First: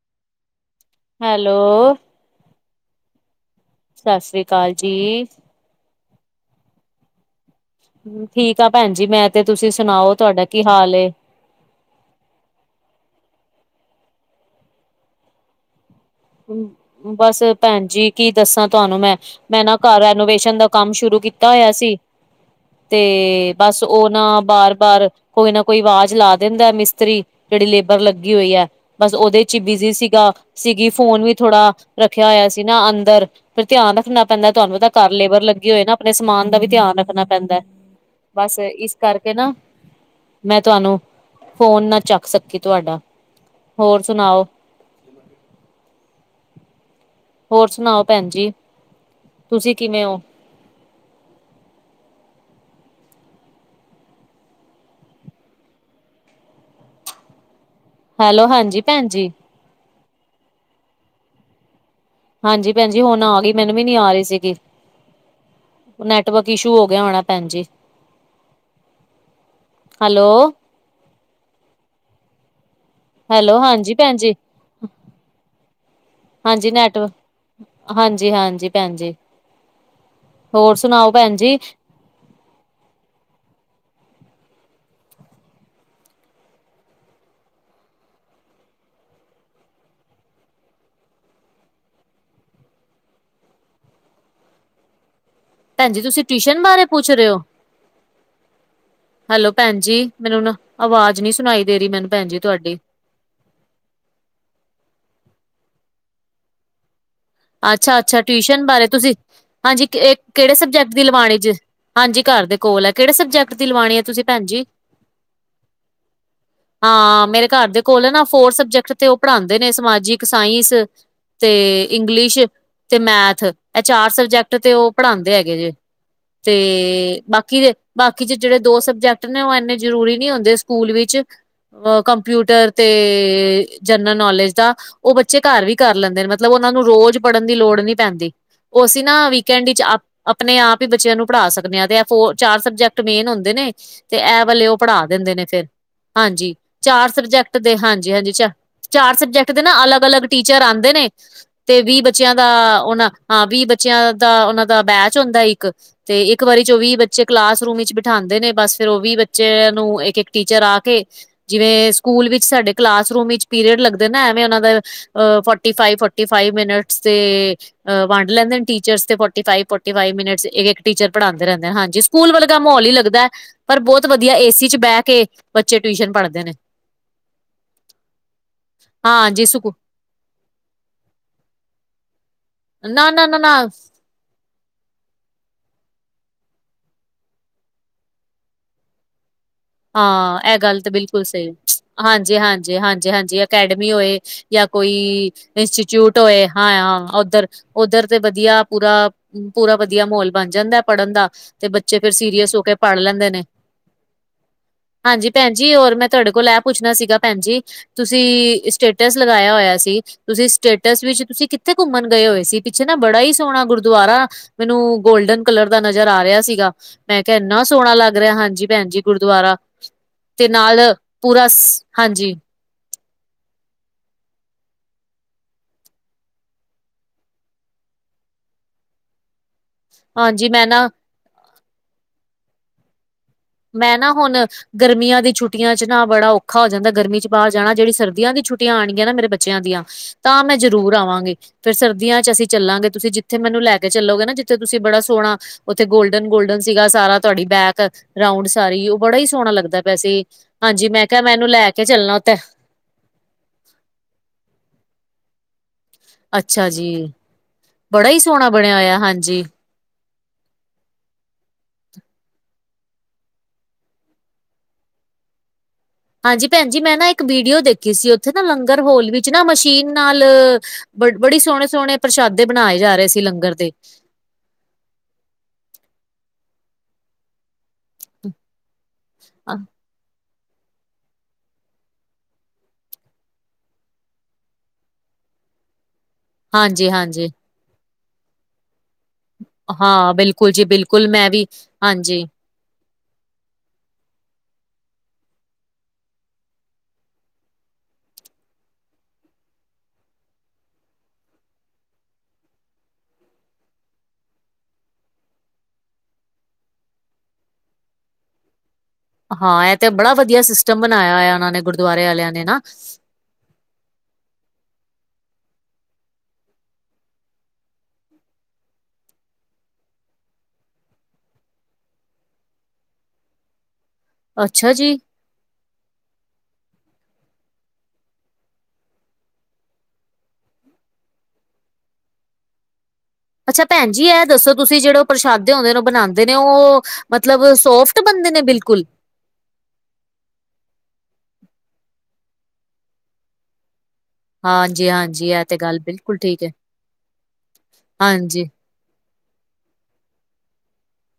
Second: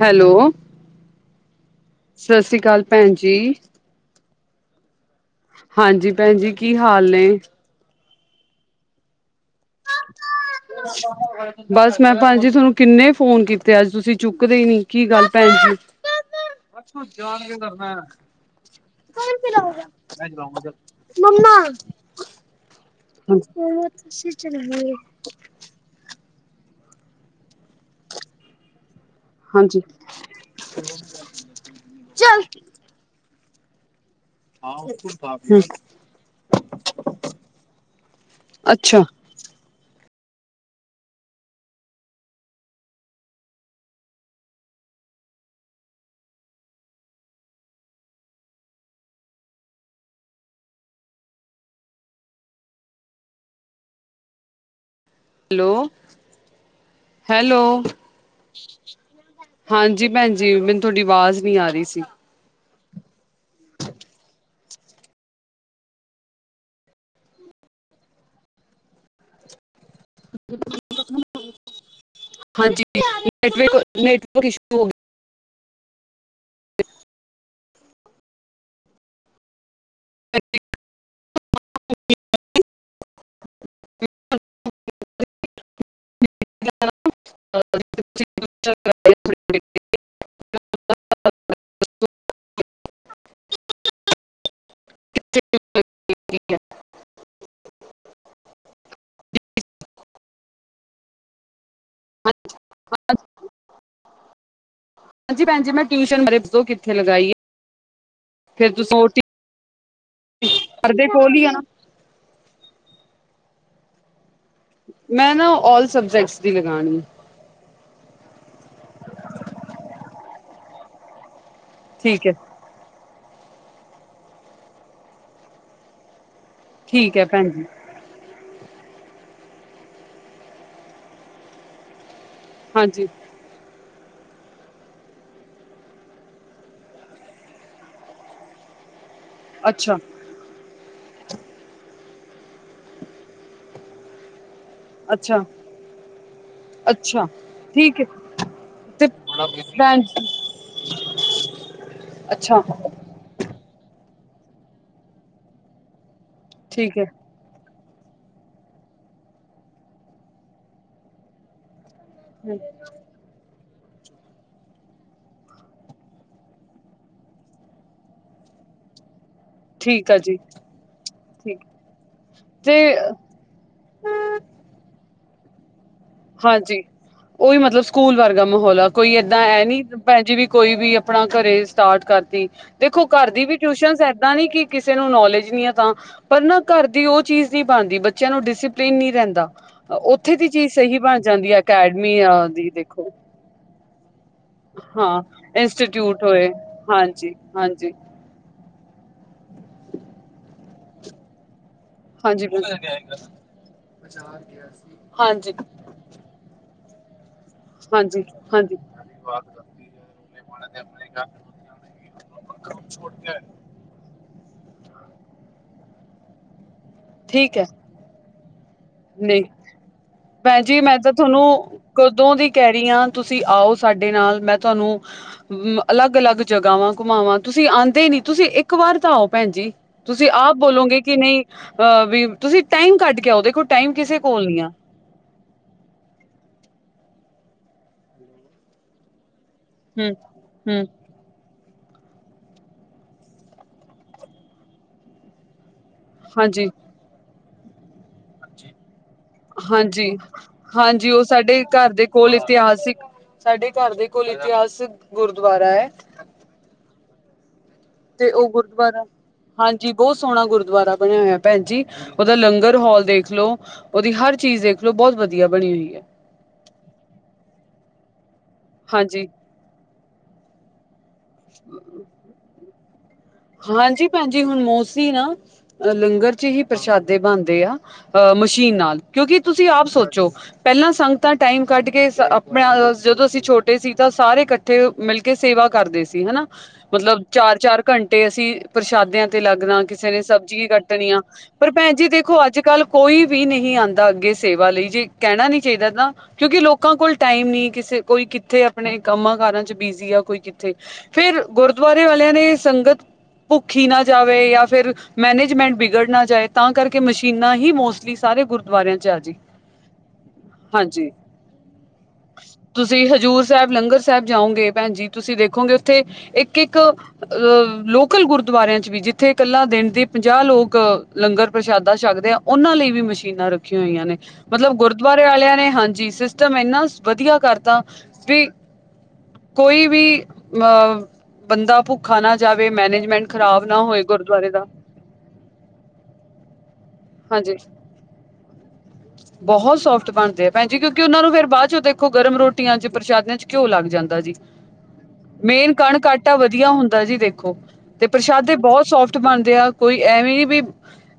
Hello hello ਸਤਿ ਸ੍ਰੀ ਅਕਾਲ ਭੈਣ ਜੀ। ਸਤਿ ਸ੍ਰੀ ਅਕਾਲ ਜੀ। ਹਾਂਜੀ ਭੈਣ ਜੀ, ਕੀ ਹਾਲ ਨੇ? ਠੀਕ ਆ ਭੈਣ ਜੀ ਮੈਂ ਤੇ ਤੁਸੀਂ ਸੁਣਾਓ ਤੁਹਾਡਾ ਕੀ ਹਾਲ ਏ ਬਸ ਮੈਂ ਭੈਣ ਜੀ ਤੁਹਾਨੂੰ ਕਿੰਨੇ ਫੋਨ ਕੀਤੇ ਅੱਜ ਤੁਸੀਂ ਚੁੱਕਦੇ ਨੀ, ਕੀ ਗੱਲ ਭੈਣ ਜੀ ਜਾਣ ਬਸ ਕੇ ਕਰਨਾ ਭੈਣ ਜੀ, ਕੀ ਦੱਸਾਂ ਤੁਹਾਨੂੰ ਮੈਂ, ਮੈਂ ਨਾ ਘਰ ਰਨੋਵੇਸ਼ਨ ਚਲਾਊਂਗਾ ਦਾ ਚੱਲ। ਕੰਮ ਸ਼ੁਰੂ ਕੀਤਾ ਮੰਮਾ ਹੋਇਆ ਸੀ, ਤੇ ਬਸ ਉਹ ਤੁਸੀਂ ਨਾ ਬਾਰ, ਚਲਾਓਗੇ। ਬਾਰ ਕੋਈ ਨਾ ਕੋਈ ਆਵਾਜ਼ ਲਾ ਦਿੰਦਾ ਮਿਸਤਰੀ, ਜਿਹੜੀ ਲੇਬਰ ਲੱਗੀ ਹੋਈ ਹੈ। ਬਸ ਉਹਦੇ ਚ ਹੀ ਹਾਂਜੀ। ਬਿਜੀ ਸੀਗਾ। ਸੀਗੀ, ਫੋਨ ਵੀ ਥੋੜਾ ਰੱਖਿਆ ਚੱਲ। ਹੋਇਆ ਸੀ ਨਾ ਅੰਦਰ ਫਿਰ ਧਿਆਨ ਰੱਖਣਾ ਪੈਂਦਾ ਤੁਹਾਨੂੰ ਤਾਂ ਘਰ ਲੇਬਰ ਲੱਗੀ ਹੋਏ ਨਾ, ਆਪਣੇ ਸਮਾਨ ਦਾ ਵੀ ਧਿਆਨ ਰੱਖਣਾ ਪੈਂਦਾ। ਬਸ ਇਸ ਅੱਛਾ, ਕਰ ਕੇ ਨਾਂ ਮੈਂ ਤੁਹਾਨੂੰ, ਫੋਨ ਨਾ ਚੱਕ ਸਕੀ ਤੁਹਾਡਾ ਹੋਰ ਸੁਣਾਓ? ਹੋਰ ਸੁਣਾਓ ਭੈਣ ਜੀ, ਤੁਸੀਂ ਕਿਵੇਂ ਓ? ਹੈਲੋ, ਹੈਲੋ ਹੈਲੋ, ਹਾਂਜੀ ਭੈਣ ਜੀ। ਹਾਂਜੀ ਭੈਣ ਜੀ, ਮੈਨੂੰ ਤੁਹਾਡੀ ਆਵਾਜ਼ ਨਹੀਂ ਆ ਰਹੀ ਸੀ। ਹਾਂਜੀ ਭੈਣਜੀ ਹੁਣ ਆ ਗਈ, ਮੈਨੂੰ ਵੀ ਨੀਂ ਆ ਰਹੀ ਸੀਗੀ। ਨੈਟਵਰਕ ਇਸ਼ੂ ਹੋ ਗਿਆ ਹੋਣਾ ਭੈਣ ਜੀ। [inaudible] ਹੈਲੋ। ਹਾਂਜੀ ਭੈਣ ਜੀ ਹੈਲੋ ਨੈਟਵਰਕ, ਹਾਂਜੀ ਭੈਣ ਜੀ ਨੈਟਵਰਕ ਇਸ਼ੂ ਹੋ ਗਿਆ। ਹਾਂਜੀ ਨੈਟਵਕ ਹਾਂਜੀ, ਹਾਂਜੀ। ਭੈਣ ਜੀ। ਹੋਰ ਸੁਣਾਓ ਭੈਣ ਜੀ। [inaudible] [inaudible] [unintelligible] [unintelligible] ਹੱ [unintelligible] ਭੈਣਜੀ ਤੁਸੀਂ ਟਿਊਸ਼ਨ ਬਾਰੇ ਪੁੱਛ ਰਹੇ ਹੋ ਹੈਲੋ ਭੈਣ ਜੀ, ਮੈਨੂੰ ਨਾ ਆਵਾਜ਼ ਨੀ ਸੁਣਾਈ ਦੇ ਰਹੀ ਮੈਨੂੰ ਭੈਣ ਜੀ ਤੁਹਾਡੀ ਪੰਜ ਹਾਂਜੀ ਭੈਣਜੀ ਮੈਂ ਟਿਊਸ਼ਨ, ਅਰੇ ਤੂ ਕਿੱਥੇ ਲਗਾਈਏ। ਅੱਛਾ ਅੱਛਾ ਟਿਊਸ਼ਨ ਬਾਰੇ ਤੁਸੀਂ, ਹਾਂਜੀ ਕਿਹੜੇ ਸਬਜੈਕਟ ਦੀ ਦੇ ਕੋਲ ਲਵਾਣੀ ਹੀ ਆ ਚ ਨਾ ਹਾਂਜੀ ਘਰ ਦੇ ਕੋਲ ਆ, ਕਿਹੜੇ ਸਬਜੈਕਟ ਦੀ ਲਵਾਣੀ ਹੈ ਤੁਸੀਂ ਭੈਣ ਜੀ ਮੈਂ ਨਾ ਆਲ ਸਬਜੈਕਟਸ ਦੀ ਲਗਾਣੀ। ਹਾਂ ਮੇਰੇ ਘਰ ਦੇ ਕੋਲ ਨਾ ਫੋਰ ਸਬਜੈਕਟ ਤੇ ਉਹ ਪੜ੍ਹਾਉਂਦੇ ਨੇ ਸਮਾਜਿਕ, ਸਾਇੰਸ ਤੇ ਠੀਕ ਹੈ ਇੰਗਲਿਸ਼ ਤੇ ਮੈਥ ਇਹ ਚਾਰ ਸਬਜੈਕਟ ਤੇ ਉਹ ਪੜ੍ਹਾਉਂਦੇ ਹੈਗੇ ਜੇ। ਠੀਕ ਤੇ ਹੈ ਭੈਣ ਬਾਕੀ ਜੀ ਦੇ ਬਾਕੀ ਚ ਜਿਹੜੇ ਦੋ ਸਬਜੈਕਟ ਨੇ ਉਹ ਇੰਨੇ ਜ਼ਰੂਰੀ ਨੀ ਹੁੰਦੇ ਸਕੂਲ ਵਿੱਚ ਅ ਕੰਪਿਊਟਰ ਤੇ ਹਾਂਜੀ ਜਨਰਲ ਨੌਲੇਜ ਦਾ ਉਹ ਬੱਚੇ ਘਰ ਵੀ ਕਰ ਲੈਂਦੇ ਨੇ ਮਤਲਬ ਉਹ ਉਹਨਾਂ ਨੂੰ ਰੋਜ਼ ਪੜ੍ਹਨ ਦੀ ਲੋੜ ਨੀ ਪੈਂਦੀ, ਉਹ ਅਸੀਂ ਨਾ ਵੀਕਐਡ ਵਿੱਚ ਅੱਛਾ ਆਪਣੇ ਆਪ ਹੀ ਬੱਚਿਆਂ ਨੂੰ ਪੜ੍ਹਾ ਸਕਦੇ ਆ, ਤੇ ਫ ਚਾਰ ਸਬਜੈਕਟ ਮੇਨ ਹੁੰਦੇ ਨੇ। ਤੇ ਇਹ ਵਾਲੇ ਉਹ ਪੜ੍ਹਾ ਦਿੰਦੇ ਅੱਛਾ ਨੇ ਫਿਰ, ਹਾਂਜੀ ਚਾਰ ਅੱਛਾ ਸਬਜੈਕਟ ਦੇ ਠੀਕ ਹੈ ਹਾਂਜੀ- ਹਾਂਜੀ ਚ ਤੇ ਚਾਰ ਸਬਜੈਕਟ ਦੇ ਨਾ ਭੈਣ ਅਲੱਗ -ਅਲੱਗ ਜੀ ਟੀਚਰ ਆਉਂਦੇ ਨੇ। ਤੇ ਵੀਹ ਬੱਚਿਆਂ ਦਾ ਅੱਛਾ ਉਹਨਾ, ਹਾਂ ਵੀਹ ਬੱਚਿਆਂ ਦਾ ਉਹਨਾਂ ਦਾ ਬੈਚ ਹੁੰਦਾ ਇੱਕ ਤੇ ਇੱਕ ਵਾਰੀ ਚ ਵੀਹ ਠੀਕ ਹੈ ਬੱਚੇ ਕਲਾਸਰੂਮ ਵਿੱਚ ਬਿਠਾਉਂਦੇ ਨੇ ਬਸ ਫਿਰ ਉਹ ਵੀ ਬੱਚੇ ਨੂੰ, ਇੱਕ -ਇੱਕ ਟੀਚਰ ਆ ਕੇ ਜਿਵੇਂ ਸਕੂਲ ਵਿਚ ਸਾਡੇ ਕਲਾਸ ਰੂਮ ਵਿੱਚ ਪੀਰੀਅਡ ਲੱਗਦੇ ਨਾ। ਐਵੇਂ ਉਹਨਾਂ ਦਾ ਫੋਟੀ ਫਾਈਵ ਫ। ਫੋਰਟੀ ਫਾਇਵ ਮਿੰਟਸ ਤੇ ਵੰਡ ਲੈਂਦੇ ਨੇ ਟੀਚਰ ਤੇ ਫੋਰਟੀ ਫਾਈਵ। ਫੋਰਟੀ ਠੀਕ ਫਾਈਵ ਆ ਜੀ ਮਿੰਟਸ ਇੱਕ- ਇੱਕ ਟੀਚਰ ਪੜਾਉਦੇ ਠੀਕ ਰਹਿੰਦੇ। ਹਾਂਜੀ ਸਕੂਲ ਵਰਗਾ ਤੇ ਮਾਹੋਲ ਹੀ ਲੱਗਦਾ ਹੈ। ਪਰ ਬਹੁਤ ਵਧੀਆ ਏ ਸੀ ਚ ਬਹਿ ਕੇ ਬੱਚੇ ਟਿਊਸ਼ਨ ਪੜ੍ਹਨ। ਹਾਂ ਜੀ ਉਹੀ ਮਤਲਬ ਸਕੂਲ ਵਰਗਾ ਮਾਹੌਲ ਆ। ਕੋਈ ਏਦਾਂ ਹਾਂਜੀ ਐ ਸੁਕੂ ਨੀ। ਭੈਣ ਜੀ ਵੀ ਕੋਈ ਵੀ ਆਪਣਾ ਘਰੇ ਸਟਾਰਟ ਕਰਤੀ ਦੇਖੋ ਨਾ ਨਾ ਘਰ ਨਾ ਦੀ ਵੀ ਨਾ ਟਿਊਸ਼ਨ ਏਦਾਂ ਨੀ ਕਿ। ਕਿਸੇ ਨੂੰ ਨੌਲੇਜ ਨਹੀਂ ਹੈ ਤਾਂ। ਪਰ ਨਾ ਘਰ ਦੀ ਉਹ ਚੀਜ਼ ਨਹੀਂ ਬਣਦੀ ਬੱਚਿਆਂ ਨੂੰ ਡਿਸਇਪਲਿੰਨ ਨਹੀਂ ਰਹਿੰਦਾ। ਉੱਥੇ ਹਾਂ ਦੀ ਇਹ ਚੀਜ਼। ਗੱਲ ਤੇ ਸਹੀ ਬਣ ਬਿਲਕੁਲ ਸਹੀ ਜਾਂਦੀ ਹੈ ਹਾਂ ਅਕੈਡਮੀ ਜੀ ਆ ਹਾਂ ਦੀ ਜੀ ਹਾਂ ਦੇਖੋ ਜੀ ਹਾਂ ਜੀ ਅਕੈਡਮੀ ਹੋਏ ਜਾਂ। ਕੋਈ ਹਾਂ ਇੰਸਟੀਚਿਊਟ ਇੰਸਟੀਟਿਊਟ ਹੋਏ ਹਾਂ ਹਾਂ ਹਾਂਜੀ ਉੱਧਰ ਹਾਂਜੀ ਉੱਧਰ। ਤੇ ਵਧੀਆ ਪੂਰਾ ਪੂਰਾ ਵਧੀਆ ਮਾਹੌਲ ਬਣ ਜਾਂਦਾ ਪੜ੍ਹਨ ਦਾ। ਤੇ ਬੱਚੇ ਫੇਰ ਸੀਰੀਅਸ ਹੋ ਕੇ ਪੜ੍ਹ ਲੈਂਦੇ ਨੇ। ਬਚਾ ਗਿਆ। ਹਾਂ ਜੀ ਭੈਣ ਜੀ ਔਰ ਮੈਂ ਤੁਹਾਡੇ ਕੋਲ ਇਹ ਪੁੱਛਣਾ ਸੀਗਾ ਭੈਣ ਜੀ। ਤੁਸੀਂ ਹਾਂਜੀ ਸਟੇਟਸ ਲਗਾਇਆ ਹੋਇਆ ਸੀ। ਤੁਸੀਂ ਸਟੇਟਸ ਵਿੱਚ ਤੁਸੀਂ ਕਿੱਥੇ ਘੁੰਮਣ ਗਏ ਹੋਏ ਸੀ? ਪਿੱਛੇ ਨਾ ਬੜਾ ਹੀ ਸੋਹਣਾ ਗੁਰਦੁਆਰਾ। ਮੈਨੂੰ ਗੋਲਡਨ ਕਲਰ ਦਾ ਨਜ਼ਰ ਆ ਰਿਹਾ ਸੀਗਾ। ਮੈਂ ਕਿਹਾ ਠੀਕ ਇੰਨਾ ਹੈ ਸੋਹਣਾ ਲੱਗ ਰਿਹਾ ਹਾਂ ਜੀ ਭੈਣ ਜੀ ਨਹੀਂ ਗੁਰਦੁਆਰਾ। ਤੇ ਭੈਣ ਨਾਲ ਜੀ ਮੈਂ ਤਾਂ ਪੂਰਾ ਤੁਹਾਨੂੰ ਹਾਂਜੀ ਕਦੋਂ ਦੀ। ਕਹਿ ਰਹੀ ਹਾਂ। ਤੁਸੀਂ ਆਓ ਸਾਡੇ ਨਾਲ ਮੈਂ ਤੁਹਾਨੂੰ। ਅਲੱਗ ਅਲੱਗ ਜਗ੍ਹਾਵਾਂ ਘੁਮਾਵਾਂ। ਤੁਸੀਂ ਆਉਂਦੇ ਨੀ। ਤੁਸੀਂ ਇੱਕ ਵਾਰ ਤਾਂ ਆਓ ਭੈਣ ਜੀ। ਤੁਸੀਂ ਹਾਂਜੀ ਆਪ ਮੈਂ ਨਾ ਬੋਲੋਗੇ ਕਿ ਨਹੀਂ ਅਹ ਵੀ। ਤੁਸੀਂ ਟਾਈਮ ਕੱਢ ਕੇ ਆਉ। ਮੈਂ ਨਾ ਹੁਣ ਗਰਮੀਆਂ ਦੀ ਛੁੱਟੀਆਂ। ਛੁਟੀਆਂ ਚ ਨਾ ਬੜਾ ਔਖਾ ਹੋ ਜਾਂਦਾ ਗਰਮੀ ਚ ਬਾਹਰ ਜਾਣਾ। ਜਿਹੜੀ ਸਰਦੀਆਂ ਦੀ ਛੁੱਟੀਆਂ ਆਣਗੀਆਂ ਨਾ ਮੇਰੇ ਬੱਚਿਆਂ ਦੀਆਂ। ਹੂੰ ਤਾਂ ਮੈਂ ਹੂੰ ਜ਼ਰੂਰ ਆਵਾਂਗੀ। ਫੇਰ ਸਰਦੀਆਂ ਚ ਅਸੀਂ ਚੱਲਾਂਗੇ। ਤੁਸੀਂ ਜਿੱਥੇ ਮੈਨੂੰ ਲੈ ਕੇ ਚੱਲੋਗੇ ਨਾ ਜਿੱਥੇ ਤੁਸੀਂ ਬੜਾ ਸੋਹਣਾ। ਉੱਥੇ ਗੋਲਡਨ- ਗੋਲਡਨ ਸੀਗਾ ਸਾਰਾ ਤੁਹਾਡੀ ਬੈਕ। ਰਾਊਂਡ ਸਾਰੀ ਉਹ ਬੜਾ ਹੀ ਸੋਹਣਾ ਲੱਗਦਾ ਹਾਂ ਪਿਆ ਜੀ ਸੀ ਹਾਂਜੀ ਹਾਂ ਮੈਂ ਜੀ ਕਿਹਾ ਉਹ ਮੈਨੂੰ ਸਾਡੇ ਲੈ ਕੇ ਘਰ ਦੇ ਚੱਲਣਾ ਕੋਲ ਉੱਥੇ ਇਤਿਹਾਸਿਕ। ਸਾਡੇ ਘਰ ਦੇ ਕੋਲ ਇਤਿਹਾਸ ਗੁਰਦੁਆਰਾ ਐ। ਅੱਛਾ ਜੀ। ਬੜਾ ਹੀ ਸੋਹਣਾ ਬਣਿਆ ਹੋਇਆ ਹਾਂ ਜੀ। ਹਾਂ ਜੀ ਬਹੁਤ ਸੋਹਣਾ ਗੁਰਦੁਆਰਾ ਬਣਿਆ ਹੋਇਆ ਭੈਣ ਜੀ। ਉਹਦਾ ਲੰਗਰ ਹਾਲ ਦੇਖ ਲਓ। ਉਹਦੀ ਹਰ ਚੀਜ਼ ਦੇਖ ਲੋ। ਬਹੁਤ ਵਧੀਆ ਬਣੀ ਹੋਈ ਐ। ਹਾਂ ਜੀ ਭੈਣ ਜੀ ਮੈਂ ਨਾ ਇੱਕ ਵੀਡੀਓ ਦੇਖੀ ਸੀ। ਉੱਥੇ ਨਾ ਲੰਗਰ ਹਾਲ ਹਾਂਜੀ ਵਿੱਚ ਨਾ ਮਸ਼ੀਨ ਨਾਲ। ਬੜੇ ਬੜੀ ਸੋਹਣੇ ਸੋਹਣੇ ਪ੍ਰਸ਼ਾਦੇ ਬਣਾਏ ਜਾ ਰਹੇ ਸੀ ਲੰਗਰ। ਦੇ ਹਾਂ ਜੀ। ਭੈਣ ਜੀ ਹੁਣ ਮੋਸਟਲੀ ਨਾ ਲੰਗਰ ਚ ਹੀ ਪ੍ਰਸ਼ਾਦੇ ਬਣਦੇ ਆ ਅ ਮਸ਼ੀਨ ਨਾਲ। ਕਿਉਂਕਿ ਅ, ਤੁਸੀਂ ਆਪ ਸੋਚੋ। ਪਹਿਲਾਂ ਸੰਗਤਾਂ ਟਾਈਮ ਕੱਢ ਕੇ ਆਪਣਾ। ਜਦੋਂ ਅਸੀਂ ਛੋਟੇ ਸੀ ਤਾਂ ਸਾਰੇ ਇਕੱਠੇ ਮਿਲ ਕੇ ਸੇਵਾ ਕਰਦੇ ਸੀ। ਹਨਾ ਹਾਂਜੀ ਮਤਲਬ ਹਾਂਜੀ ਚਾਰ -ਚਾਰ ਘੰਟੇ ਅਸੀਂ ਪ੍ਰਸ਼ਾਦਿਆਂ। ਤੇ ਲੱਗਣਾ ਕਿਸੇ ਹਾਂ ਨੇ ਬਿਲਕੁਲ ਜੀ ਸਬਜ਼ੀ ਬਿਲਕੁਲ ਕੱਟਣੀਆਂ ਮੈਂ ਵੀ ਪਰ ਭੈਣ ਜੀ ਹਾਂਜੀ ਦੇਖੋ ਅੱਜ। ਕੱਲ ਕੋਈ ਵੀ ਨਹੀਂ ਆਉਂਦਾ ਅੱਗੇ ਸੇਵਾ ਲਈ। ਜੇ ਕਹਿਣਾ ਨੀ ਚਾਹੀਦਾ ਤਾਂ। ਕਿਉਂਕਿ ਲੋਕਾਂ ਕੋਲ ਟਾਈਮ ਨਹੀਂ ਕਿਸੇ। ਕੋਈ ਕਿੱਥੇ ਆਪਣੇ ਕੰਮਾਂ ਕਾਰਾਂ 'ਚ ਬਿਜ਼ੀ ਆ। ਕੋਈ ਕਿੱਥੇ। ਫਿਰ ਗੁਰਦੁਆਰੇ ਵਾਲਿਆਂ ਨੇ ਸੰਗਤ। ਭੁੱਖੀ ਨਾ ਜਾਵੇ, ਜਾਂ ਫਿਰ ਮੈਨੇਜਮੈਂਟ ਬੀਗੜ ਨਾ ਜਾਵੇ ਤਾਂ ਕਰਕੇ ਮਸ਼ੀਨਾਂ ਹੀ ਮੋਸਟਲੀ ਸਾਰੇ ਗੁ [inaudible] ਹਾਂ ਇਹ ਤੇ ਬੜਾ ਵਧੀਆ ਸਿਸਟਮ ਬਣਾਇਆ ਹੋਇਆ ਉਹਨਾਂ ਨੇ ਗੁਰਦੁਆਰੇ ਵਾਲਿਆਂ ਨੇ ਨਾ। ਤੁਸੀਂ ਹਜੂਰ ਸਾਹਿਬ ਲੰਗਰ ਸਾਹਿਬ ਜਾਓਗੇ ਭੈਣ ਜੀ। ਤੁਸੀਂ ਦੇਖੋਗੇ ਉੱਥੇ ਇੱਕ -ਇੱਕ ਅਹ। ਲੋਕਲ ਗੁਰਦੁਆਰਿਆਂ 'ਚ ਵੀ ਜਿੱਥੇ ਇਕੱਲਾ ਦਿਨ ਦੇ ਪੰਜਾਹ ਲੋਕ ਲੰਗਰ ਪ੍ਰਸ਼ਾਦਾ ਛਕਦੇ ਆ। ਉਹਨਾਂ ਲਈ ਵੀ ਮਸ਼ੀਨਾਂ ਰੱਖੀਆਂ ਹੋਈਆਂ ਨੇ ਅੱਛਾ ਮਤਲਬ ਜੀ ਗੁਰਦੁਆਰੇ। ਵਾਲਿਆਂ ਨੇ ਹਾਂ ਜੀ ਸਿਸਟਮ ਇੰਨਾ ਵਧੀਆ ਕਰਤਾ ਵੀ। ਕੋਈ ਵੀ ਅ ਬੰਦਾ ਭੁੱਖਾ ਨਾ ਜਾਵੇ। ਮੈਨੇਜਮੈਂਟ। ਅੱਛਾ ਖਰਾਬ ਨਾ ਭੈਣ ਹੋਏ ਜੀ ਇਹ ਗੁਰਦੁਆਰੇ ਦੱਸੋ, ਦਾ ਤੁਸੀਂ ਜਿਹੜੋ ਪ੍ਰਸ਼ਾਦੇ ਬਣਾਦੇ ਨੇ ਉਹ ਬਣਾਦੇ ਨੇ ਉਹ ਮਤਲਬ ਹਾਂਜੀ ਸੋਫਟ ਬਣਦੇ ਨੇ ਬਿਲਕੁਲ ਬਹੁਤ ਸੋਫਟ ਬਣਦੇ ਆ, ਭੈਣਜੀ ਕਿਉਂਕਿ ਉਹਨਾ ਨੂੰ ਫੇਰ ਬਾਅਦ ਚੋਂ ਦੇਖੋ, ਗਰਮ ਰੋਟੀਆਂ 'ਚ ਪ੍ਰਸ਼ਾਦਿਆਂ 'ਚ ਘਿਓ ਲੱਗ ਜਾਂਦਾ ਜੀ। ਹਾਂਜੀ ਹਾਂਜੀ ਇਹ ਤੇ ਮੇਨ ਗੱਲ ਕਣਕ ਬਿਲਕੁਲ ਆਟਾ ਠੀਕ ਹੈ ਵਧੀਆ ਹੁੰਦਾ ਜੀ ਦੇਖੋ, ਤੇ ਹਾਂਜੀ ਪ੍ਰਸ਼ਾਦੇ ਬਹੁਤ ਸੋਫਟ ਬਣਦੇ ਆ ਕੋਈ ਐਵੇਂ ਨਾ ਵੀ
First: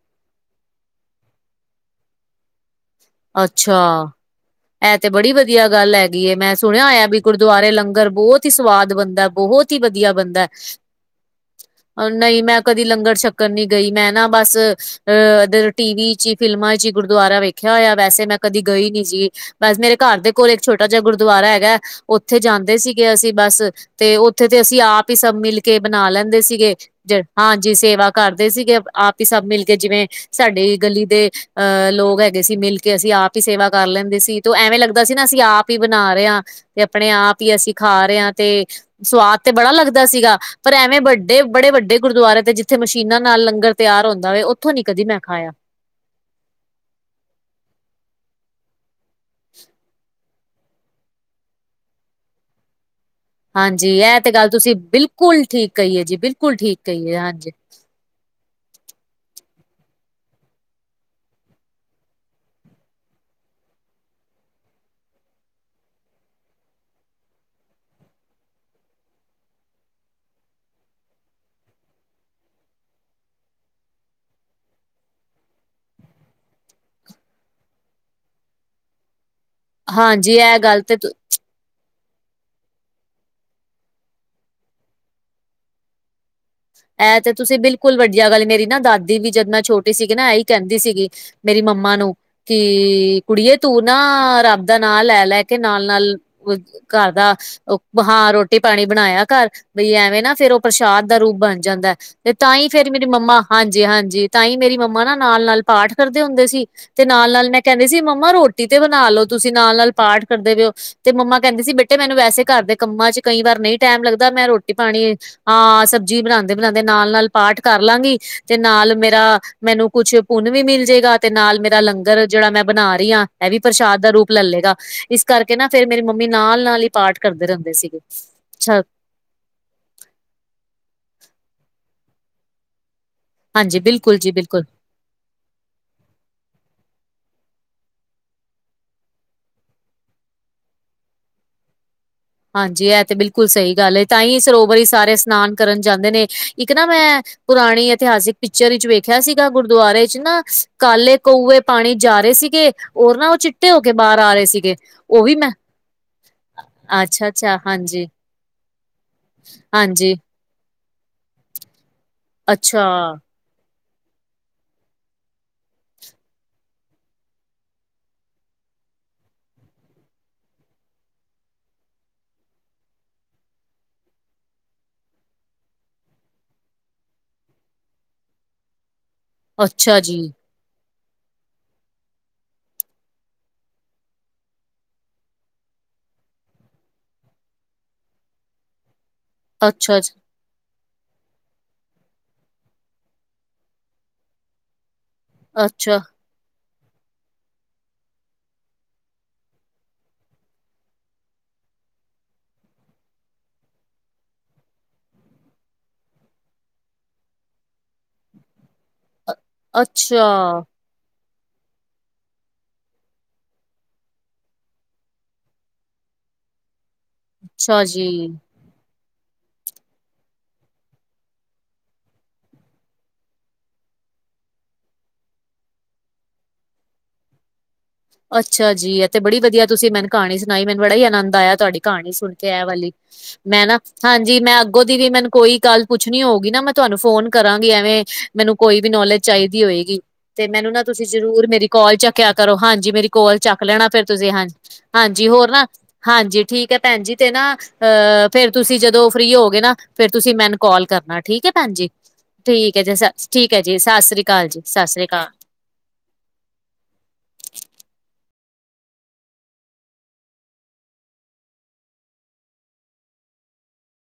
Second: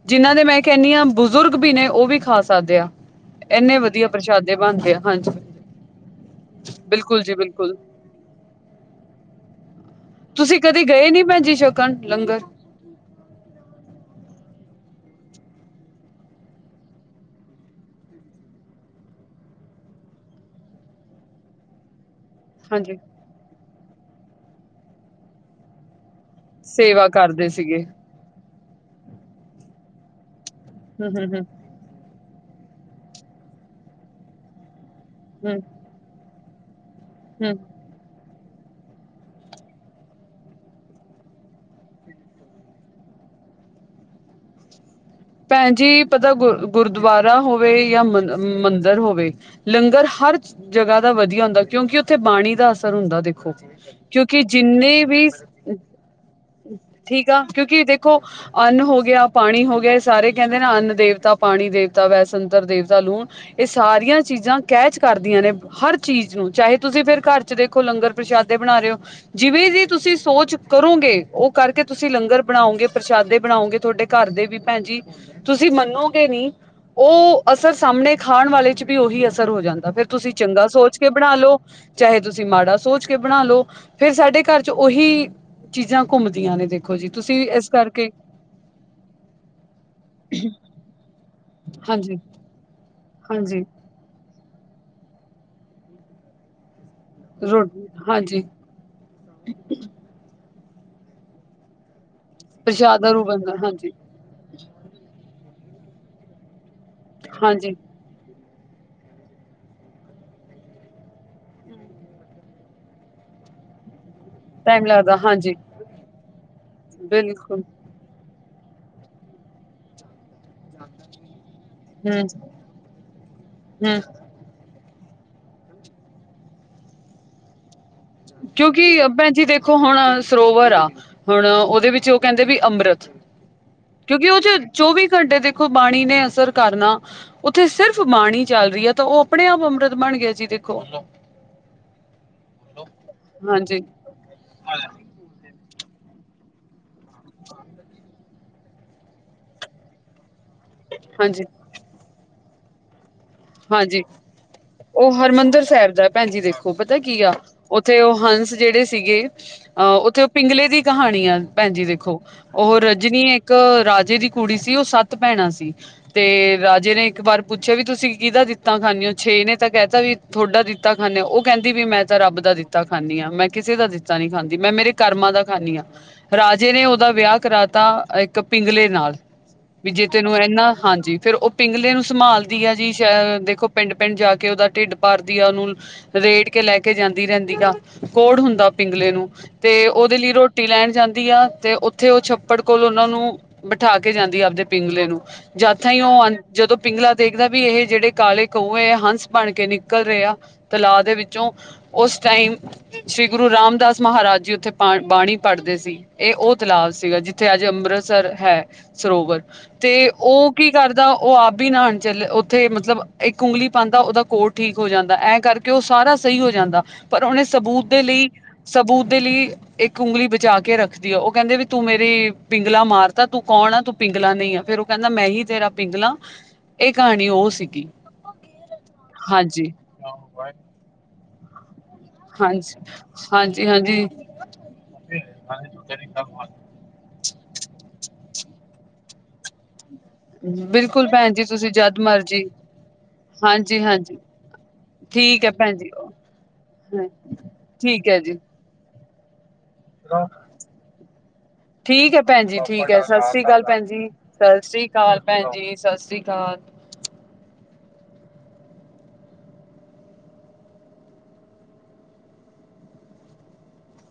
ਜਿੰਹਨਾਂ ਦੇ ਮੈਂ ਕਹਿੰਦੀ ਹਾਂ, ਬਜ਼ੁਰਗ ਵੀ ਨੇ ਉਹ ਵੀ ਖਾ ਸ ਸਾਧਿਆ ਅੱਛਾ, ਇਹ ਆ ਤੇ ਹਾਂਜੀ ਬੜੀ ਵਧੀਆ ਗੱਲ ਹੈਗੀ ਐ, ਮੈਂ ਸੁਣਿਆ ਹੋਇਆ ਵੀ ਬਿਲਕੁਲ ਜੀ ਗੁਰਦੁਆਰੇ ਬਿਲਕੁਲ ਲੰਗਰ ਬਹੁਤ ਹੀ ਸਵਾਦ ਬਣਦਾ ਬਹੁਤ ਹੀ ਵਧੀਆ ਬਣਦਾ ਤੁਸੀਂ ਕਦੇ ਗਏ ਨੀ ਭੈਣ ਜੀ ਛਕਣ ਲੰਗਰ ਨਹੀਂ ਮੈਂ ਕਦੀ ਲੰਗਰ ਛੱਕਣ ਨੀ ਗਈ, ਮੈਂ ਨਾ ਬਸ ਅ ਇਧਰ ਟੀਵੀ 'ਚ ਹੀ ਫਿਲਮਾਂ 'ਚ ਗੁਰਦੁਆਰਾ ਵੇਖਿ ਖਿਆ ਹੋਇਆ, ਵੈਸੇ ਮੈਂ ਕਦੀ ਗਈ ਨੀ ਸੀਗੀ ਬਸ ਮੇਰੇ ਘਰ ਦੇ ਕੋਲ ਇੱਕ ਛੋਟਾ ਜਿਹਾ ਗੁਰਦੁਆਰਾ ਹੈਗਾ। ਉੱਥੇ ਜਾਂਦੇ ਹਾਂਜੀ ਸੀਗੇ, ਅਸੀਂ ਬਸ ਤੇ ਉੱਥੇ ਤੇ ਅਸੀਂ ਆਪ ਹੀ ਸਭ ਮਿਲ ਕੇ ਬਣਾ ਲੈਂਦੇ ਸੀ। ਸੀਗੇ ਸੇਵਾ ਜ ਕਰਦੇ ਹਾਂਜੀ ਸੀਗੇ ਸੇਵਾ ਕਰਦੇ ਸੀਗੇ ਆਪ ਹੀ ਸਭ ਮਿਲ ਕੇ ਜਿਵੇਂ ਸਾਡੀ ਗਲੀ ਹੂੰ ਦੇ ਹੂੰ ਹੂੰ ਅਹ ਲੋਕ ਹੈ। ਸੀ ਮਿਲ ਕੇ ਅਸੀਂ ਆਪ ਹੀ ਸੇਵਾ ਕਰ ਲੈਂਦੇ ਸੀ, ਤੇ ਐਵੇਂ ਲੱਗਦਾ ਸੀ ਨਾ ਅਸੀਂ ਹੂੰ ਆਪ ਹੀ ਬਣਾ ਰਹੇ ਆਂ। ਤੇ ਆਪਣੇ ਆਪ ਹੀ ਹੂੰ ਅਸੀਂ ਖਾ ਰਹੇ ਹਾਂ, ਤੇ ਸਵਾਦ ਤੇ ਬੜਾ ਲੱਗਦਾ ਸੀਗਾ। ਪਰ ਐਵੇਂ ਵੱਡੇ ਬੜੇ ਵੱਡੇ ਗੁਰਦੁਆਰੇ ਤੇ ਜਿੱਥੇ ਮਸ਼ੀਨਾਂ ਨਾਲ ਲੰਗਰ ਤਿਆਰ ਹੁੰਦਾ ਹੋਵੇ, ਉੱਥੋਂ ਨੀ ਕਦੀ ਮੈਂ ਖਾਆ ਭੈਣਜੀ ਪਤਾ ਗ ਗੁਰਦੁਆਰਾ ਹੋਵੇ ਜਾਂ ਮੰਦਿਰ ਹੋਵੇ। ਲੰਗਰ ਹਰ ਜਗ੍ਹਾ ਦਾ ਵਧੀਆ ਹੁੰਦਾ, ਕਿਉਂਕਿ ਉੱਥੇ ਬਾਣੀ ਦਾ ਅਸਰ ਹੁੰਦਾ ਦੇਖੋ। ਹਾਂਜੀ ਇਹ ਤੇ ਕਿਉਂਕਿ ਗੱਲ ਤੁਸੀਂ ਜਿੰਨੇ ਵੀ ਬਿਲਕੁਲ ਠੀਕ ਕਹੀਏ ਜੀ ਬਿਲਕੁਲ ਠੀਕ ਕਹੀਏ ਠੀਕ ਆ ਹਾਂਜੀ। ਕਿਉਂਕਿ ਦੇਖ ਦੇਖੋ ਅੰਨ ਹੋ ਗਿਆ ਪਾਣੀ ਹੋ ਗਿਆ। ਸਾਰੇ ਕਹਿੰਦੇ ਨਾ ਅੰਨ ਦੇਵਤਾ ਪਾਣੀ ਦੇਵਤਾ ਵੈਸਤਰ ਦੇਵਤਾ ਲੂਣ ਇਹ ਸਾਰੀਆਂ ਚੀਜ਼ਾਂ ਕੈਚ ਕਰਦੀਆਂ ਨੇ। ਹਰ ਚੀਜ਼ ਨੂੰ ਚਾਹੇ ਤੁਸੀਂ ਫਿਰ ਘਰ 'ਚ ਦੇਖੋ, ਲੰਗਰ ਪ੍ਰਸ਼ਾਦੇ ਬਣਾ ਰਹੇ ਓ। ਜਿਵੇਂ ਦੀ ਤੁਸੀਂ ਸੋਚ ਕਰੋਗੇ, ਉਹ ਕਰਕੇ ਤੁਸੀਂ ਲੰਗਰ ਬਣਾਓਗੇ ਪ੍ਰਸ਼ਾਦੇ ਬਣਾਓਗੇ, ਤੁਹਾਡੇ ਘਰਦੇ ਵੀ ਭੈਣ ਜੀ। ਤੁਸੀਂ ਮੰਨੋਗੇ ਨਹੀਂ, ਉਹ ਅਸਰ ਸਾਹਮਣੇ ਖਾਣ ਵਾਲੇ ਚ ਵੀ ਉਹੀ ਅਸਰ ਹੋ ਜਾਂਦਾ। ਫੇਰ ਤੁਸੀਂ ਹਾਂਜੀ ਇਹ ਚੰਗਾ ਗੱਲ ਸੋਚ ਤੇ ਕੇ ਬਣਾ ਲੋੋ। ਚਾਹੇ ਤੁਸੀਂ ਮਾੜਾ ਸੋਚ ਕੇ ਬਣਾ ਲਓ, ਫੇਰ ਸਾਡੇ ਘਰ ਚ ਉਹੀ ਚੀਜ਼ਾਂ ਘੁੰਮਦੀਆਂ ਨੇ। ਦੇਖੋ ਜੀ ਇਹ ਤੇ ਤੁਸੀਂ ਇਸ ਬਿਲਕੁਲ ਕਰਕੇ ਵੱਡੀਆਂ ਗੱਲ ਮੇਰੀ ਨਾ ਦਾਦੀ ਵੀ ਜਦ ਮੈਂ ਛੋਟੀ ਸੀਗੀ, ਨਾ ਇਹੀ ਕਹਿੰਦੀ ਸੀਗੀ ਮੇਰੀ ਮੰਮਾ ਨੂੰ ਹਾਂਜੀ ਕਿ ਕੁੜੀਏ ਹਾਂਜੀ ਤੂੰ ਨਾ ਰੱਬ ਦਾ ਨਾਂ ਲੈ ਲੈ ਕੇ ਨਾਲ ਨਾਲ ਘਰ ਦਾ ਰੋ ਉਹ ਹਾਂ ਹਾਂਜੀ ਰੋਟੀ ਪਾਣੀ ਬਣਾਇਆ, ਘਰ ਬਈ ਐਵੇਂ ਨਾ ਫੇਰ ਉਹ ਪ੍ਰਸ਼ਾਦ ਦਾ ਰੂਪ ਬਣ ਜਾਂਦਾ ਤੇ ਤਾਂ ਹੀ ਫੇਰ ਪ੍ਰਸ਼ਾਦ ਮੇਰੀ ਦਾ ਰੂਪ ਮੰਮਾ ਬਣਦਾ ਹਾਂਜੀ ਹਾਂਜੀ-ਹਾਂਜੀ। ਤਾਂ ਹੀ ਮੇਰੀ ਮੰਮਾ ਨਾ ਨਾਲ-ਨਾਲ ਪਾਠ ਕਰਦੇ ਹੁੰਦੇ ਸੀ, ਤੇ ਨਾਲ-ਨਾਲ ਮੈਂ ਹਾਂਜੀ ਕਹਿੰਦੇ ਸੀ ਮੰਮਾ ਰੋਟੀ ਟੀ ਤੇ ਬਣਾ ਲੋ, ਤੁਸੀਂ ਨਾਲ ਨਾਲ ਪਾਠ ਕਰਦੇ ਪਏ ਔ। ਤੇ ਮੰਮਾ ਕਹਿੰਦੇ ਸੀ, ਬੇਟੇ ਮੈਨੂੰ ਵੈਸੇ ਘਰ ਦੇ ਕੰਮਾਂ ਚ ਕਈ ਵਾਰ ਨਹੀਂ। ਟੈਮ ਲੱਗਦਾ ਮੈਂ ਰੋਟੀ ਟਾਈਮ ਪਾਣੀ ਲੱਗਦਾ ਹਾਂਜੀ ਹਾਂ ਸਬਜ਼ੀ ਬਣਾਉਂਦੇ-ਬਣਾਉਂਦੇ ਨਾਲ ਨਾਲ ਪਾਠ ਬਿਲਕੁਲ ਕਰ ਲਾਂਗੀ ਤੇ ਨਾਲ ਮੇਰਾ ਮੈਨੂੰ ਕੁਛ ਪੁੰਨ ਵੀ ਮਿਲ ਜਾਏਗਾ। ਤੇ ਨਾਲ ਮੇਰਾ ਲੰਗਰ, ਹੂੰ ਜਿਹੜਾ ਮੈਂ ਬਣਾ ਰਹੀ, ਆਂ ਐਹ ਵੀ ਪ੍ਰਸ਼ਾਦ ਹੂੰ ਦਾ ਰੂਪ ਲੈਲੇਗਾ। ਇਸ ਕਰਕੇ ਨਾ ਫੇਰ ਮੇਰੀ ਮੰਮੀ ਨਾਲ ਨਾਲ ਹੀ ਪਾਠ ਕਰਦੇ ਰੈਂਦੇ ਸੀਗੇ। ਅੱਛਾ ਕਿਉਂਕਿ-ਅ ਭੈਣ ਜੀ ਦੇ ਖੋ ਹੁਣ ਸਰੋਵਰ ਆ, ਹੁਣ ਉਹਦੇ ਵਿੱਚ ਉਹ ਕਹਿੰਦੇ ਵੀ ਅੰਮ੍ਰਤ। ਹਾਂਜੀ ਬਿਲਕੁਲ ਕਿਉਂਕਿ ਜੀ ਉਹ ਚੇ ਬਿਲਕੁਲ ਚੌਵੀ ਘੰਟੇ ਦੇਖੋ, ਬਾਣੀ ਨੇ ਅਸਰ ਕਰਨਾ ਉੱਥੇ ਸਿਰਫ਼ ਬਾਣੀ ਚੱਲ ਰਹੀ ਹੈ, ਤਾਂ ਉਹ ਆਪਣੇ ਆਪ ਅੰਮ੍ਰਿਤ ਬਣ ਗਿਆ ਜੀ ਦੇਖੋ। ਹਾਂਜੀ, ਇਹ ਤੇ ਬਿਲਕੁਲ ਸਹੀ ਹਾਂਜੀ ਗੱਲ ਤਾਂ ਹੀ ਸਰੋਵਰ ਹੀ ਸਾਰੇ ਇਸ਼ਨਾਨ ਕਰਨ ਜਾਂਦੇ ਨੇ ਇੱਕ ਨਾ ਮੈਂ ਪੁਰਾਣੀ ਇਤਿਹਾਸਿਕ ਪਿਕਚਰ ਵਿੱਚ ਵੇਖਿਆ ਸੀਗਾ, ਗੁਰਦੁਆਰੇ ਚ ਨਾ ਕਾਲੇ ਹਾਂਜੀ ਕੌਏ ਪਾਣੀ ਜਾ ਰਹੇ ਸੀਗੇ, ਔਰ ਨਾ ਉਹ ਚਿੱਟੇ ਹੋ ਕੇ ਹਾਂਜੀ ਬਾਹਰ ਆ ਰਹੇ ਸੀਗੇ ਉਹ ਵੀ ਮੈਂ ਸਾਹਿਬ ਦਾ ਭੈਣਜੀ ਦੇਖੋ ਪਤਾ ਕੀ ਆ, ਅੱਛਾ-ਅੱਛਾ ਹਾਂਜੀ ਉੱਥੇ ਉਹ ਹੰਸ ਜਿਹੜੇ ਸੀਗੇ ਅਹ ਹਾਂਜੀ, ਉੱਥੇ ਪਿੰਗਲੇ ਦੀ ਕਹਾਣੀ ਆ ਭੈਣਜੀ ਦੇਖੋ, ਉਹ ਅੱਛਾ, ਰਜਨੀ ਇੱਕ ਰਾਜੇ ਦੀ ਕੁੜੀ ਸੀ, ਉਹ ਸੱਤ ਭੈਣਾਂ ਸੀ, ਤੇ ਰਾਜੇ ਨੇ ਇੱਕ ਵਾਰ ਪੁੱਛਿਆ ਵੀ ਤੁਸੀਂ ਕਿਹਦਾ ਦਿੱਤਾ ਖਾਂਦੇ ਹੋ ਛੇ ਨੇ ਤਾਂ ਕਹਿਤਾ ਵੀ ਥੋਡਾ ਦਿੱਤਾ, ਖਾਂਦੇ ਉਹ ਕਹਿੰਦੀ ਵੀ ਮੈਂ ਤਾਂ ਰੱਬ ਦਾ ਦਿੱਤਾ ਤਾ ਖਾਂਦੀ ਹਾਂ ਮੈਂ ਕਿਸੇ ਦਾ ਦਿੱਤਾ ਨੀ ਖਾਂਦੀ, ਮੈਂ ਮੇਰੇ ਕਰਮਾਂ ਦਾ ਖਾਂਨੀ ਹਾਂ। ਰਾਜੇ ਨੇ ਉਹਦਾ ਵਿਆਹ ਕਰਾਤਾ ਇੱਕ ਪਿੰਗਲੇ ਨਾਲ ਵੀ ਅੱਛਾ ਜੇ ਜੀ, ਤੈਨੂੰ ਇਹਨਾ, ਹਾਂਜੀ। ਫੇਰ ਉਹ ਪਿੰਗਲੇ ਨੂੰ ਸੰਮਾਲਦੀ ਆ ਜੀ। ਚ-ਅ ਦੇਖੋ ਪਿੰਡ ਪਿੰਡ ਜਾ ਕੇ ਉਹਦਾ ਢਿੱਡ ਭਾਰਦੀ ਆ, ਉਹਨੂੰ ਰੇੜ ਕੇ ਲੈ ਕੇ ਜਾਂਦੀ ਰੈਂਦੀ ਆ, ਕੋਹੜ ਹੁੰਦਾ ਪਿੰਗਲੇ ਨੂੰ। ਤੇ ਅੱਛਾ ਜੀ, ਉਹਦੇ ਲਈ ਰੋਟ ਟੀ ਲੈਣ ਜਾਂਦੀ ਆ, ਤੇ ਉੱਥੇ ਉਹ ਛੱਪੜ ਕੋਲ ਉਹਨਾ ਨੂੰ ਬਿਠਾ ਕੇ ਜਾਂਦੀ ਆ ਆਪਦੇ ਪਿੰਗਲੇ ਨੂੰ। ਜਦ ਅੱਛਾ। ਥਾਂਈ ਉਹ ਆਂਦ, ਜਦੋਂ ਪਿੰਗਲਾ ਦੇਖਦਾ ਵੀ ਏਹੇ ਜਿਹੜੇ ਕਾਲੇ ਕਊਏ ਆ, ਹੰਸ ਬਣ ਕੇ ਨਿਕਲ ਰਹੇ ਆ, ਤਲਾਅ ਦੇ ਵਿੱਚੋਂ। ਉਸ ਟਾਈਮ ਸ਼੍ਰੀ ਗੁਰੂ ਰਾਮਦਾਸ ਮਹਾਰਾਜ ਜੀ ਉੱਥੇ ਪਾ-ਬਾਣੀ ਪੜ੍ਹਦੇ ਸੀ। ਇਹ ਉਹ ਤਲਾਬ ਸੀਗਾ, ਜਿੱਥੇ ਅੱਜ ਅੰਮ੍ਰਿਤਸਰ ਹੈ, ਅ- ਸਰੋਵਰ। ਤੇ ਅੱਛਾ, ਉਹ ਕੀ ਕਰਦਾ, ਉਹ ਆਪ ਹੀ ਬੀ ਨਾਣ ਚੱਲ, ਓ ਥੇ ਮਤਲਬ ਇੱਕ ਉਂਗਲੀ ਪਾਂਦਾ, ਉਹਦਾ ਕੋਹੜ ਠੀਕ ਹੋ ਜਾਂਦਾ। ਐਂ ਕਰਕੇ ਉਹ ਸਾਰਾ ਸਹੀ ਹੋ ਜਾਂਦਾ। ਪਰ ਉਹਨੇ ਅੱਛਾ ਸਬੂਤ ਦੇ ਜੀ। ਲਈ, ਸਬੂਤ ਦੇ ਲਈ ਇੱਕ ਉਂਗਲੀ ਬਚਾ ਕੇ ਰੱਖਦੀ ਆ। ਉਹ ਕੈਂਦੇ ਵੀ ਤੂ ਮੇਰੀ ਪਿੰਗਲਾ ਮਾਰਤਾ, ਤੂ ਕੌਣ ਆ ਤੂ ਪਿੰਗਲਾ ਨਈ ਆਂ, ਫੇਰ ਉਹ ਕੈਂਦਾ ਮੈਂ ਹੀ ਤੇਰਾ ਪਿੰਗਲਾਂ, ਇਹ ਕਹਾਣੀ ਉਹ ਸੀਗੀ। ਅੱਛਾ ਜੀ, ਏਹ ਤੇ ਬੜੀ ਵਧੀਆ ਹਾਂਜੀ ਤੁਸੀਂ ਮੈਨੂੰ ਕਹਾਣੀ ਸੁਣਾਈ। ਮੈਨੂੰ ਬੜਾ ਈ ਆਨੰਦ ਆਇਆ ਤੁਆਡੀ ਕਹਾਣੀ ਸੁਣ ਕੇ ਐਹ ਹਾਂਜੀ ਵਾਲੀ। ਮੈਂ ਨਾ ਹਾਂਜੀ ਮੈਂ ਅੱਗੋਂ ਦੀ ਵੀ ਮੈਨੂੰ ਕੋਈ ਗੱਲ ਪੁੱਛਣੀ ਹੋਊਗੀ ਨਾ ਮੈਂ ਤੁਆਨੂੰ ਫੋਨ ਕਰਾਂਗੀ, ਐਵੇਂ ਮੈਨੂੰ ਕੋਈ ਵੀ ਨੌਲੇਜ ਚਾਈਦੀ ਹੋਏਗੀ। ਤੇ ਮੈਨੂੰ ਨਾ ਤੁਸੀਂ ਬਿਲਕੁਲ ਭੈਣ ਜੀ ਜ਼ਰੂਰ, ਮੇਰੀ ਤੁਸੀਂ ਕੋਲ ਜਦ ਚੱਕਿਆ ਮਰਜੀ ਕਰੋ। ਹਾਂਜੀ, ਮੇਰੀ ਕੋਲ ਚੱਕ ਲੈਣਾ ਫਿਰ ਤੁਸੀਂ ਹਾਂਜੀ। ਹਾਂਜੀ ਠੀਕ ਹੋਰ ਹੈ ਨਾ। ਭੈਣ ਜੀ ਹਾਂਜੀ ਠੀਕ ਐ ਭੈਣ ਜੀ, ਤੇ ਨਾ ਠੀਕ ਹੈ ਅਹ ਜੀ ਫੇਰ ਤੁਸੀਂ ਜਦੋਂ ਫ੍ਰਰੀ ਹੋਓਗੇ ਨਾ ਫੇਰ ਤੁਸੀਂ ਮੈਨ ਕਾਲ ਕਰਨਾ, ਠੀਕ ਐ ਭੈਣਜੀ। ਠੀਕ ਹੈ ਭੈਣ ਜੀ ਠੀਕ ਐ ਹੈ ਸਤਿ ਸ੍ਰੀ ਜ-ਸ-ਠੀਕ ਐ ਅਕਾਲ ਜੀ ਭੈਣ ਸਤਿ ਸ੍ਰੀ ਅਕਾਲ ਜੀ ਸਤਿ ਸ੍ਰੀ ਕਾਲ ਅਕਾਲ ਭੈਣ ਜੀ ਸਤਿ ਸ੍ਰੀ ਕਾਲ।